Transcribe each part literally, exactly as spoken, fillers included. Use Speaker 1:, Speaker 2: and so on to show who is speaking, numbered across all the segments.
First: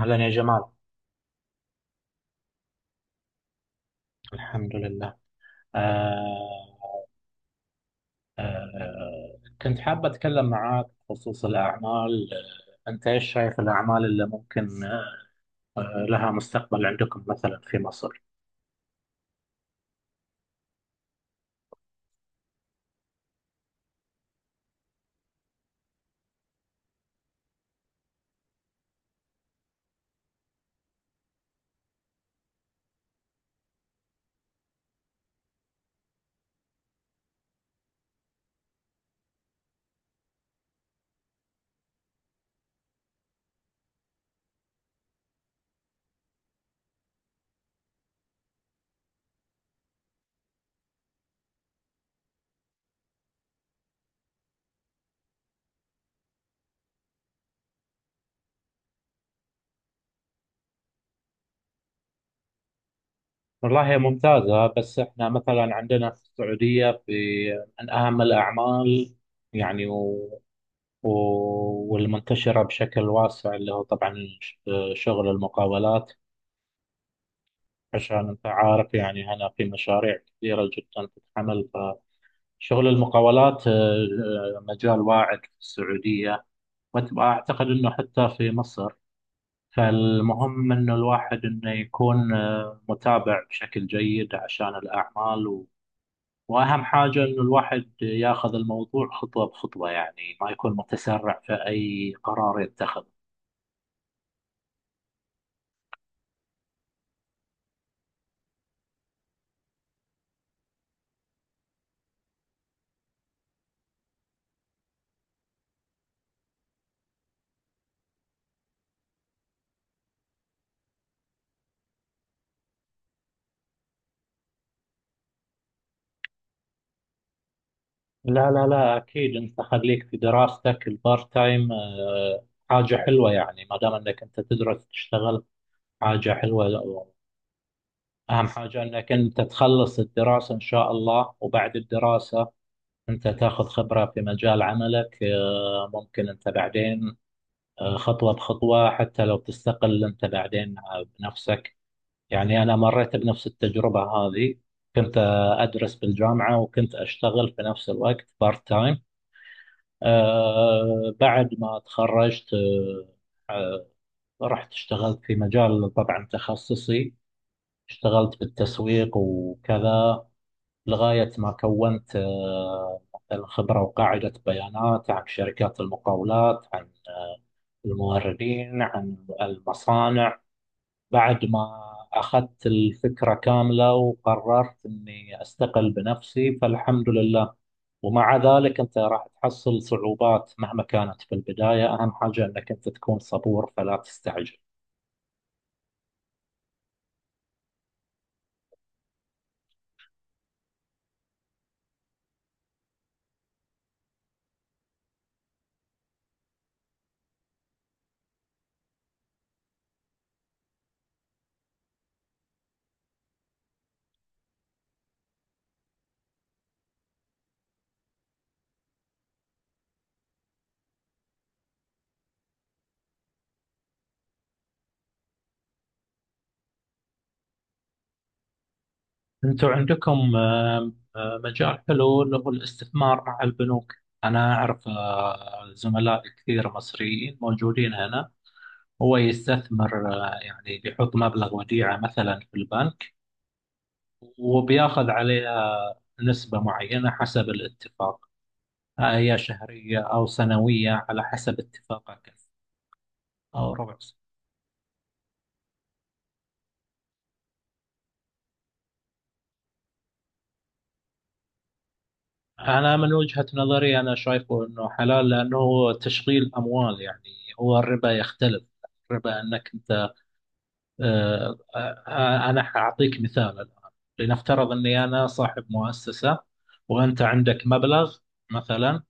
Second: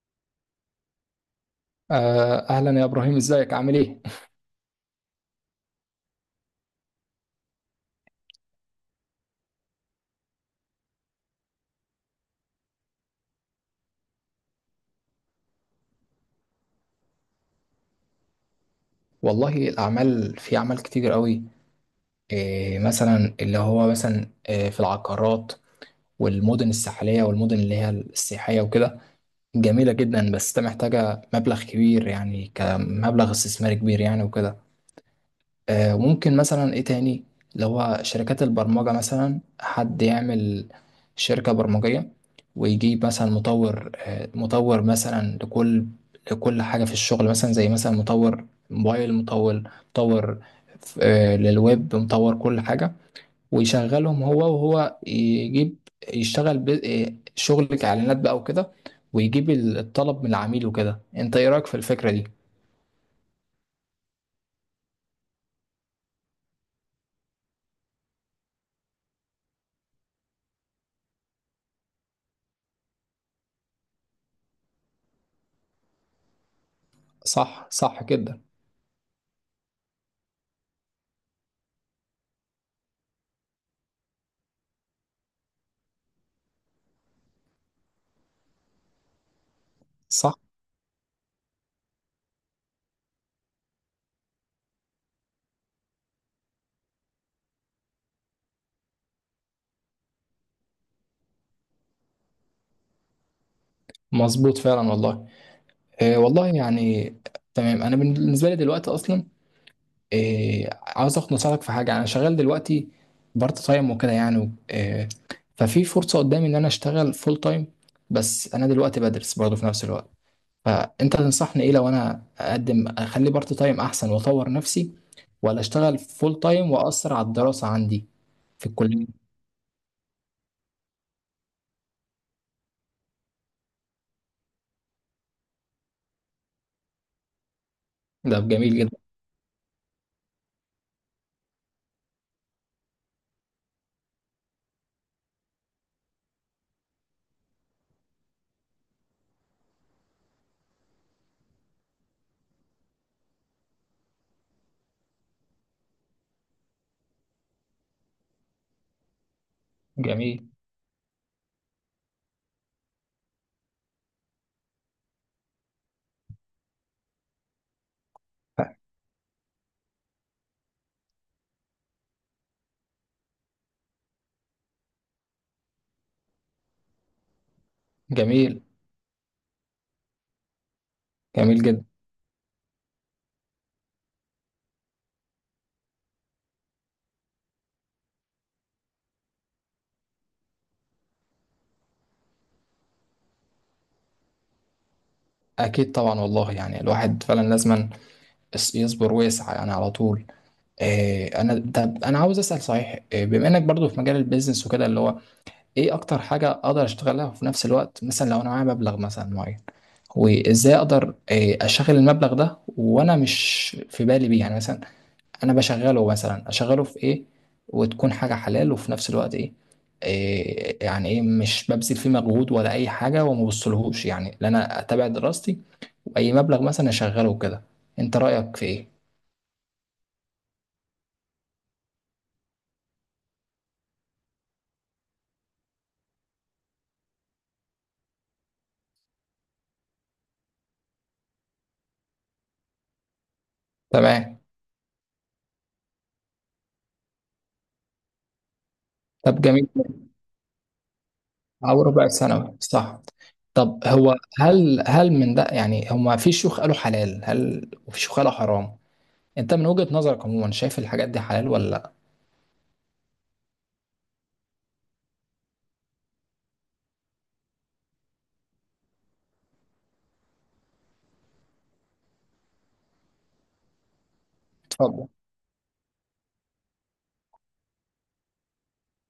Speaker 1: أهلا يا جمال.
Speaker 2: آه، أهلا يا إبراهيم، إزيك عامل إيه؟
Speaker 1: الحمد لله. آه آه كنت حابة أتكلم معاك بخصوص الأعمال، آه، أنت إيش شايف الأعمال اللي ممكن آه لها مستقبل عندكم مثلا في مصر؟
Speaker 2: والله الأعمال، في أعمال كتير قوي، إيه مثلا اللي هو مثلا إيه في العقارات والمدن الساحلية والمدن اللي هي السياحية وكده، جميلة جدا بس ده محتاجة مبلغ كبير يعني، كمبلغ استثماري كبير يعني وكده. آه، وممكن مثلا ايه تاني، اللي هو شركات البرمجة، مثلا حد يعمل شركة برمجية، ويجيب مثلا مطور، آه، مطور مثلا لكل لكل حاجة في الشغل، مثلا زي مثلا مطور موبايل، مطور مطور آه، للويب، مطور كل حاجة، ويشغلهم هو وهو يجيب، يشتغل ب- آه، شغل كإعلانات بقى وكده، ويجيب ال- الطلب من العميل وكده. انت ايه رأيك في الفكرة دي؟
Speaker 1: والله هي ممتازة، بس إحنا مثلا عندنا في السعودية، في من أهم الأعمال، يعني و و- والمنتشرة بشكل واسع اللي هو طبعا ش- شغل المقاولات.
Speaker 2: صح، صح
Speaker 1: عشان
Speaker 2: كده،
Speaker 1: أنت عارف يعني هنا في مشاريع كثيرة جدا تتعمل. شغل المقاولات، آه، آه، مجال واعد في السعودية، وأعتقد أنه حتى في مصر.
Speaker 2: صح.
Speaker 1: فالمهم أنه الواحد أنه يكون آه، متابع بشكل جيد عشان الأعمال و... وأهم حاجة أنه الواحد ياخذ الموضوع خطوة بخطوة، يعني ما يكون متسرع في أي قرار يتخذه.
Speaker 2: مظبوط فعلا والله. إيه والله يعني، تمام. انا بالنسبه لي دلوقتي اصلا إيه، عاوز اخد نصيحتك في حاجه. انا شغال دلوقتي بارت تايم وكده، يعني إيه، ففي فرصه قدامي ان انا اشتغل فول تايم، بس انا دلوقتي بدرس برضه في نفس الوقت، فانت تنصحني ايه؟ لو انا اقدم اخلي بارت تايم، احسن واطور نفسي، ولا اشتغل فول تايم واثر على الدراسه عندي
Speaker 1: لا لا
Speaker 2: في
Speaker 1: لا،
Speaker 2: الكليه؟
Speaker 1: أكيد أنت خليك في دراستك. البارت تايم آه، حاجة حلوة، يعني ما دام أنك أنت تدرس تشتغل حاجة حلوة.
Speaker 2: ده
Speaker 1: أهم
Speaker 2: جميل
Speaker 1: حاجة
Speaker 2: جدا.
Speaker 1: أنك أنت تخلص الدراسة إن شاء الله، وبعد الدراسة أنت تاخذ خبرة في مجال عملك. آه، ممكن أنت بعدين، آه، خطوة بخطوة، حتى لو تستقل أنت بعدين آه، بنفسك. يعني أنا مريت بنفس التجربة هذه، كنت آه، أدرس بالجامعة وكنت أشتغل في نفس الوقت بارت تايم.
Speaker 2: جميل.
Speaker 1: آه، بعد ما تخرجت، آه، رحت اشتغلت في مجال طبعا تخصصي، اشتغلت بالتسويق وكذا، لغاية ما كونت آه، مثلا خبرة وقاعدة بيانات عن شركات المقاولات، عن
Speaker 2: جميل.
Speaker 1: الموردين، عن المصانع. بعد
Speaker 2: جميل
Speaker 1: ما
Speaker 2: جدا.
Speaker 1: أخذت الفكرة كاملة وقررت أني أستقل بنفسي، فالحمد لله. ومع ذلك أنت راح تحصل صعوبات مهما كانت في البداية، أهم حاجة أنك أنت تكون صبور فلا تستعجل.
Speaker 2: اكيد طبعا والله، يعني الواحد فعلا لازم اس- يصبر ويسعى يعني على طول. آه، انا، طب انا عاوز اسال صحيح، آه، بما انك برضو في مجال البيزنس وكده، اللي هو ايه اكتر حاجه اقدر اشتغلها، وفي نفس الوقت مثلا لو انا معايا مبلغ مثلا معين، وازاي اقدر آه، اشغل المبلغ ده وانا مش في بالي بيه، يعني مثلا انا بشغله، مثلا اشغله في ايه وتكون حاجه حلال، وفي نفس الوقت ايه، آه، يعني ايه مش ببذل فيه مجهود ولا اي حاجه وما بوصلهوش، يعني لا انا اتابع دراستي واي مبلغ مثلا اشغله كده. انت رايك في ايه؟
Speaker 1: انتوا عندكم آه، آه، مجال حلو اللي هو الاستثمار مع البنوك. انا اعرف آه، زملاء كثير مصريين موجودين هنا. هو يستثمر، آه، يعني بيحط مبلغ وديعة مثلا في البنك،
Speaker 2: تمام.
Speaker 1: وبياخذ عليها نسبة معينة حسب الاتفاق، هي
Speaker 2: طب جميل،
Speaker 1: شهرية أو سنوية على حسب
Speaker 2: او ربع
Speaker 1: اتفاقك،
Speaker 2: ثانوي صح.
Speaker 1: أو
Speaker 2: طب
Speaker 1: ربع سنة.
Speaker 2: هو هل هل من ده، يعني هما في شيوخ قالوا حلال، هل وفي شيوخ قالوا حرام. انت من وجهة نظرك عموما شايف الحاجات دي حلال ولا لا؟
Speaker 1: أنا من وجهة نظري أنا شايفه أنه حلال، لأنه هو تشغيل أموال يعني. هو الربا يختلف. الربا أنك، آه، آه، أنا حأعطيك مثال الآن. لنفترض أني
Speaker 2: اتفضل.
Speaker 1: أنا صاحب مؤسسة وأنت عندك مبلغ مثلا،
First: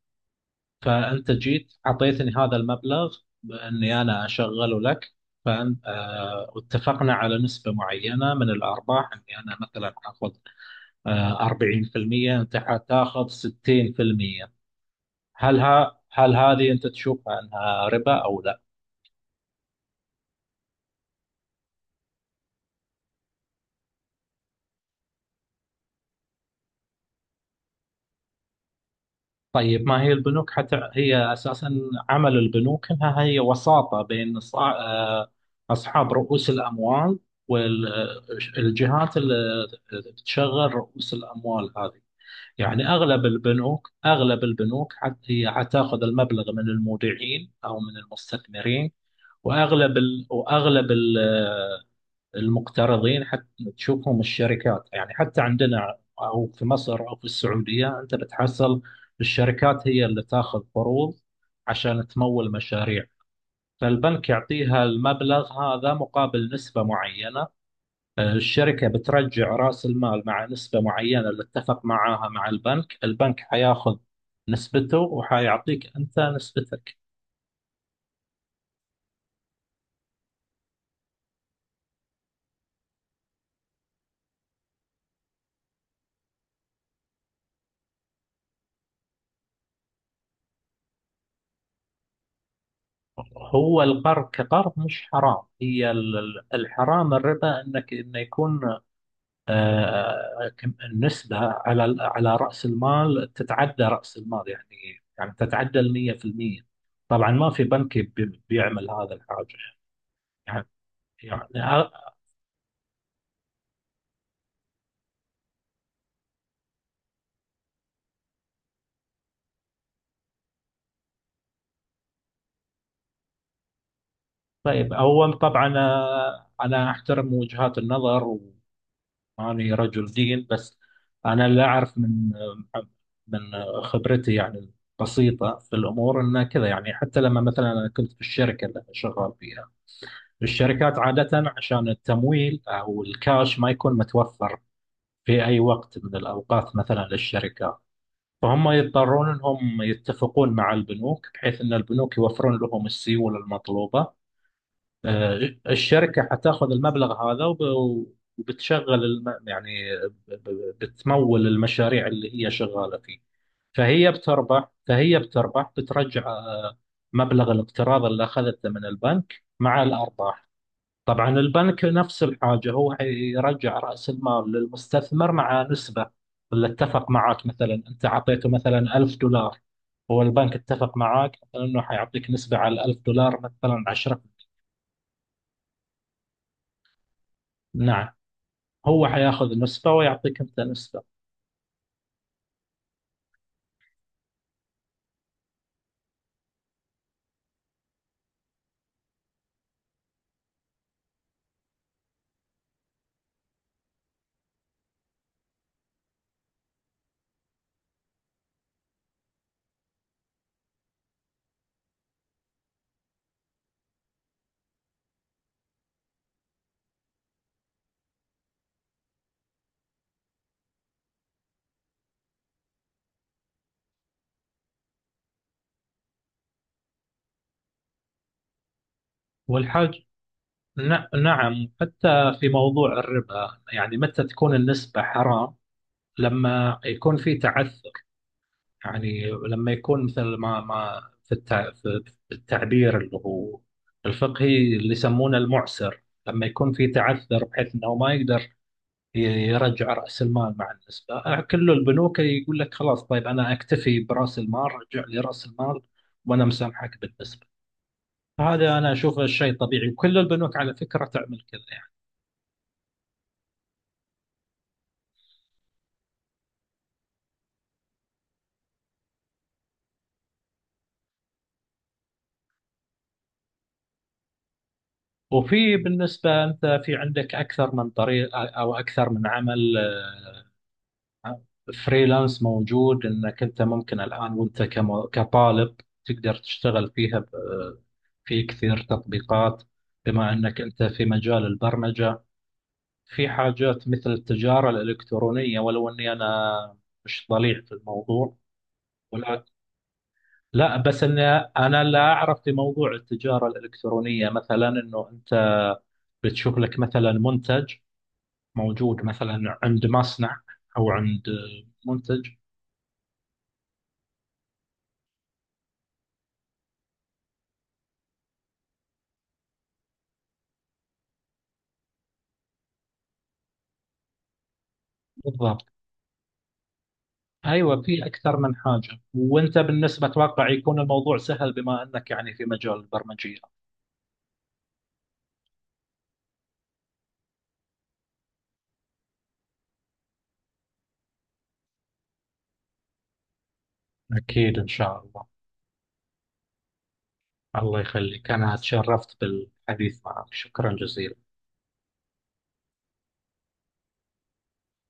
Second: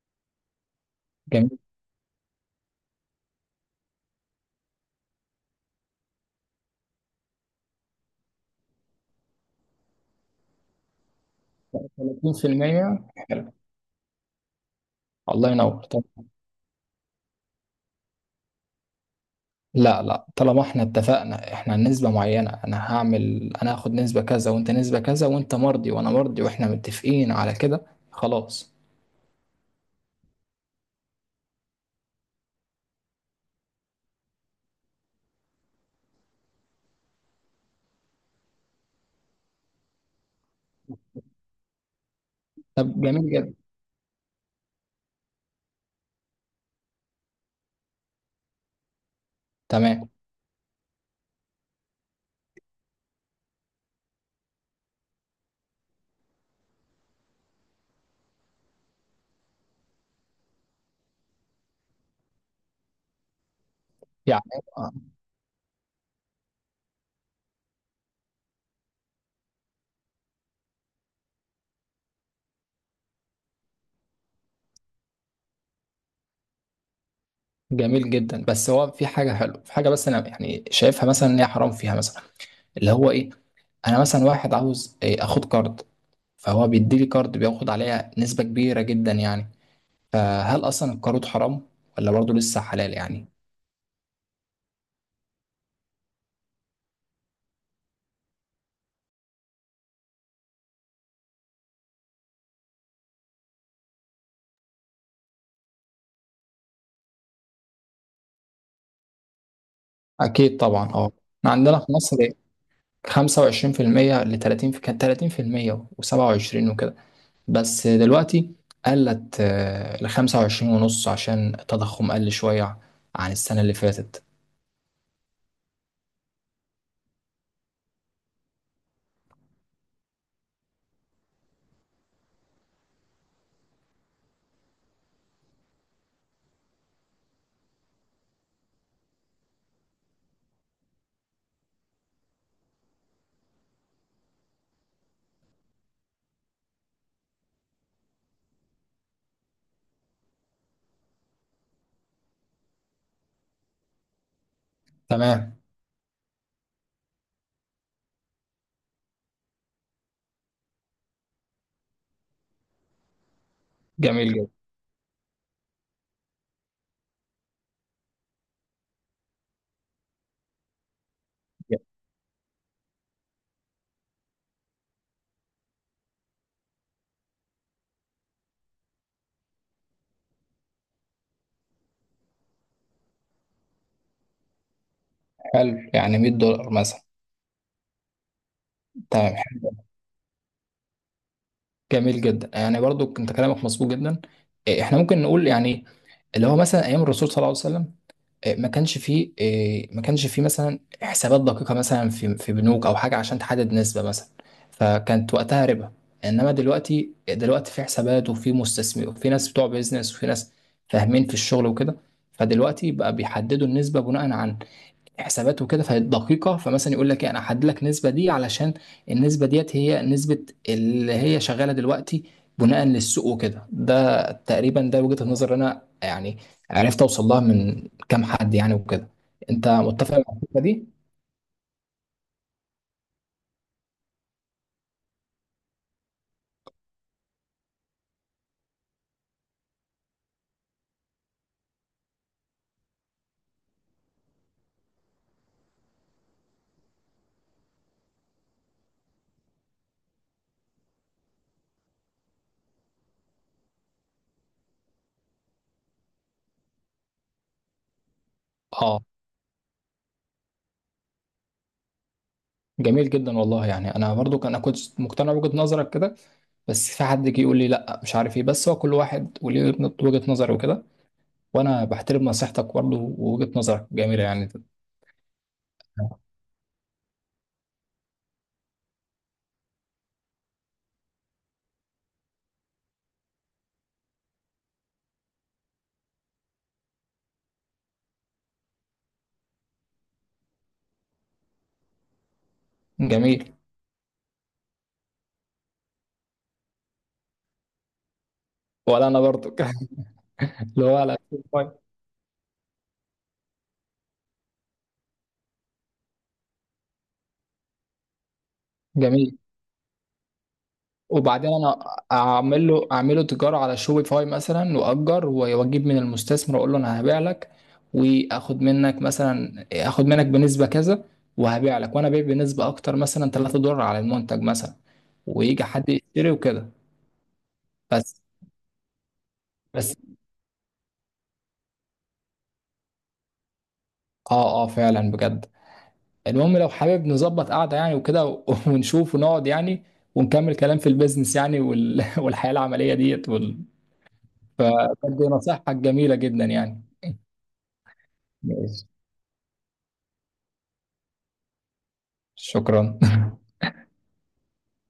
Speaker 1: فأنت
Speaker 2: جميل.
Speaker 1: جيت أعطيتني هذا المبلغ بأني أنا أشغله لك. فأنت آه، واتفقنا على نسبة معينة من الأرباح، أني أنا مثلا آخذ آه، أربعين في المية، أنت
Speaker 2: تلاتين في المية
Speaker 1: حتاخذ
Speaker 2: حلو.
Speaker 1: ستين في المية.
Speaker 2: الله
Speaker 1: هل
Speaker 2: ينور.
Speaker 1: ها
Speaker 2: طب
Speaker 1: هل هذه أنت تشوفها أنها ربا أو لا؟
Speaker 2: لا، لا، طالما احنا اتفقنا، احنا نسبة معينة، انا هعمل، انا هاخد نسبة كذا وانت نسبة كذا، وانت مرضي وانا مرضي، واحنا متفقين على كده، خلاص.
Speaker 1: طيب ما هي البنوك حتى هي أساسا، عمل البنوك أنها هي وساطة بين صا- آه، أصحاب رؤوس الأموال والجهات اللي تشغل رؤوس الأموال هذه. يعني
Speaker 2: طب
Speaker 1: أغلب
Speaker 2: جميل جدا.
Speaker 1: البنوك أغلب البنوك حت- هي حتاخذ المبلغ من المودعين أو من المستثمرين، وأغلب
Speaker 2: تمام.
Speaker 1: ال... وأغلب ال... المقترضين. حتى تشوفهم الشركات، يعني حتى عندنا او في مصر او في السعوديه، انت بتحصل الشركات هي اللي تاخذ قروض عشان تمول مشاريع. فالبنك
Speaker 2: يعني
Speaker 1: يعطيها المبلغ هذا مقابل نسبه معينه. الشركه بترجع راس المال مع نسبه معينه اللي اتفق معاها مع البنك. البنك حياخذ نسبته وحيعطيك انت نسبتك.
Speaker 2: جميل جدا، بس هو في حاجه حلوه، في حاجه بس انا يعني شايفها مثلا ان هي حرام، فيها مثلا اللي هو ايه، انا مثلا واحد عاوز إيه، اخد كارد، فهو بيدي لي كارد بياخد عليها نسبه كبيره جدا يعني. فهل اصلا الكارد حرام، ولا برضه لسه حلال يعني؟
Speaker 1: هو القرض كقرض مش حرام، هي ال- الحرام الربا، انك انه يكون آه، كم- النسبة على على رأس المال تتعدى رأس المال، يعني يعني تتعدى ال مائة في المائة. طبعا ما في بنك بي- بيعمل هذا الحاجة.
Speaker 2: اكيد
Speaker 1: يعني
Speaker 2: طبعا. اه.
Speaker 1: يعني
Speaker 2: احنا عندنا في
Speaker 1: آه،
Speaker 2: مصر إيه، خمسة وعشرين في المية ل تلاتين، في كانت تلاتين في المية و27 وكده، بس دلوقتي قلت، آه، ل خمسة وعشرين ونص، عشان التضخم قل شويه عن السنه اللي فاتت.
Speaker 1: طيب أول طبعا، آه، أنا أحترم وجهات النظر، وأني رجل دين بس، أنا اللي أعرف من، آه، من آه، خبرتي يعني البسيطة في الأمور أنه كذا. يعني حتى لما مثلا أنا كنت في الشركة اللي أنا شغال فيها، الشركات عادة عشان التمويل أو الكاش ما يكون متوفر في أي وقت من الأوقات مثلا للشركات، فهم يضطرون أنهم يتفقون مع البنوك بحيث أن البنوك يوفرون لهم السيولة المطلوبة. آه،
Speaker 2: تمام.
Speaker 1: الشركة حتاخذ المبلغ هذا وب- وبتشغل الم... يعني ب- ب- بتمول المشاريع اللي هي شغالة فيه. فهي
Speaker 2: جميل.
Speaker 1: بتربح فهي بتربح، بترجع آه، مبلغ الاقتراض اللي أخذته من البنك مع الأرباح. طبعا البنك نفس الحاجة، هو يرجع رأس المال للمستثمر مع نسبة اللي اتفق معاك. مثلا أنت أعطيته مثلا ألف دولار، هو البنك اتفق معاك مثلا أنه حيعطيك نسبة على الألف دولار مثلا عشرة.
Speaker 2: حلو، يعني مية دولار مثلا.
Speaker 1: نعم، هو
Speaker 2: تمام.
Speaker 1: حياخذ
Speaker 2: حلو.
Speaker 1: نسبة ويعطيك أنت نسبة.
Speaker 2: جميل جدا، يعني برضو انت كلامك مظبوط جدا. إيه، احنا ممكن نقول يعني اللي هو مثلا ايام الرسول صلى الله عليه وسلم، إيه، ما كانش فيه، إيه، ما كانش فيه مثلا حسابات دقيقه مثلا في في بنوك او حاجه عشان تحدد نسبه مثلا، فكانت وقتها ربا. انما دلوقتي دلوقتي في حسابات وفي مستثمر، وفي ناس بتوع بيزنس وفي ناس فاهمين في الشغل وكده، فدلوقتي بقى بيحددوا النسبه بناء على حسابات وكده، فدقيقة. فمثلا يقول لك ايه، انا هحدد لك النسبة دي علشان النسبة ديت هي نسبة اللي هي شغالة دلوقتي بناء للسوق وكده. ده تقريبا ده وجهة النظر اللي انا يعني عرفت اوصل لها من كام حد يعني وكده. انت
Speaker 1: والحاج،
Speaker 2: متفق مع الفكرة دي؟
Speaker 1: ن- نعم، حتى في موضوع الربا يعني متى تكون النسبة حرام؟ لما يكون في تعثر، يعني لما يكون مثل ما ما في التع... في في التعبير اللي هو الفقهي اللي يسمونه المعسر، لما يكون في تعثر بحيث انه ما يقدر ي- يرجع راس المال مع النسبه، كل البنوك يقول لك خلاص طيب انا اكتفي براس المال، رجع لي راس المال وانا مسامحك بالنسبه. هذا انا
Speaker 2: اه.
Speaker 1: اشوفه شيء طبيعي، وكل البنوك على فكره تعمل كذا يعني.
Speaker 2: جميل جدا والله، يعني انا برضو كان- انا كنت مقتنع بوجهة نظرك كده، بس في حد جه يقول لي لا، مش عارف ايه، بس هو كل واحد وليه وجهة نظر وكده، وانا بحترم نصيحتك برضو، ووجهة نظرك جميلة يعني.
Speaker 1: وفي بالنسبه انت في عندك اكثر من طريق او اكثر من عمل. آه، فريلانس موجود انك انت ممكن الان وانت كم- كطالب تقدر تشتغل فيها ب- في كثير تطبيقات بما انك انت في مجال البرمجة. في
Speaker 2: جميل.
Speaker 1: حاجات مثل التجارة الالكترونية، ولو اني انا مش ضليع في الموضوع،
Speaker 2: ولا انا
Speaker 1: ولا
Speaker 2: برضو
Speaker 1: لا
Speaker 2: اللي هو
Speaker 1: بس
Speaker 2: على
Speaker 1: اني
Speaker 2: شوبيفاي.
Speaker 1: انا لا اعرف في موضوع التجارة الالكترونية، مثلا انه انت بتشوف لك مثلا منتج موجود
Speaker 2: جميل.
Speaker 1: مثلا عند مصنع او عند
Speaker 2: وبعدين انا
Speaker 1: منتج.
Speaker 2: اعمل له اعمله تجاره على شوبيفاي مثلا، واجر واجيب من المستثمر، اقول له انا هبيع لك، واخد منك مثلا اخد منك بنسبه كذا، وهبيع لك وانا بيع بنسبه اكتر، مثلا ثلاثة دولار على المنتج مثلا،
Speaker 1: بالضبط،
Speaker 2: ويجي حد يشتري وكده.
Speaker 1: ايوه في
Speaker 2: بس
Speaker 1: اكثر من حاجه، وانت
Speaker 2: بس
Speaker 1: بالنسبه اتوقع يكون الموضوع سهل بما انك يعني في مجال البرمجيه.
Speaker 2: اه، اه فعلا بجد. المهم لو حابب نظبط قعده يعني وكده و- ونشوف ونقعد يعني، ونكمل كلام في البيزنس يعني وال... والحياه العمليه ديت،
Speaker 1: اكيد ان شاء
Speaker 2: فبدي
Speaker 1: الله.
Speaker 2: نصيحتك جميلة جدا يعني.
Speaker 1: الله يخليك، انا
Speaker 2: ماشي.
Speaker 1: تشرفت بالحديث معك، شكرا جزيلا.
Speaker 2: شكرا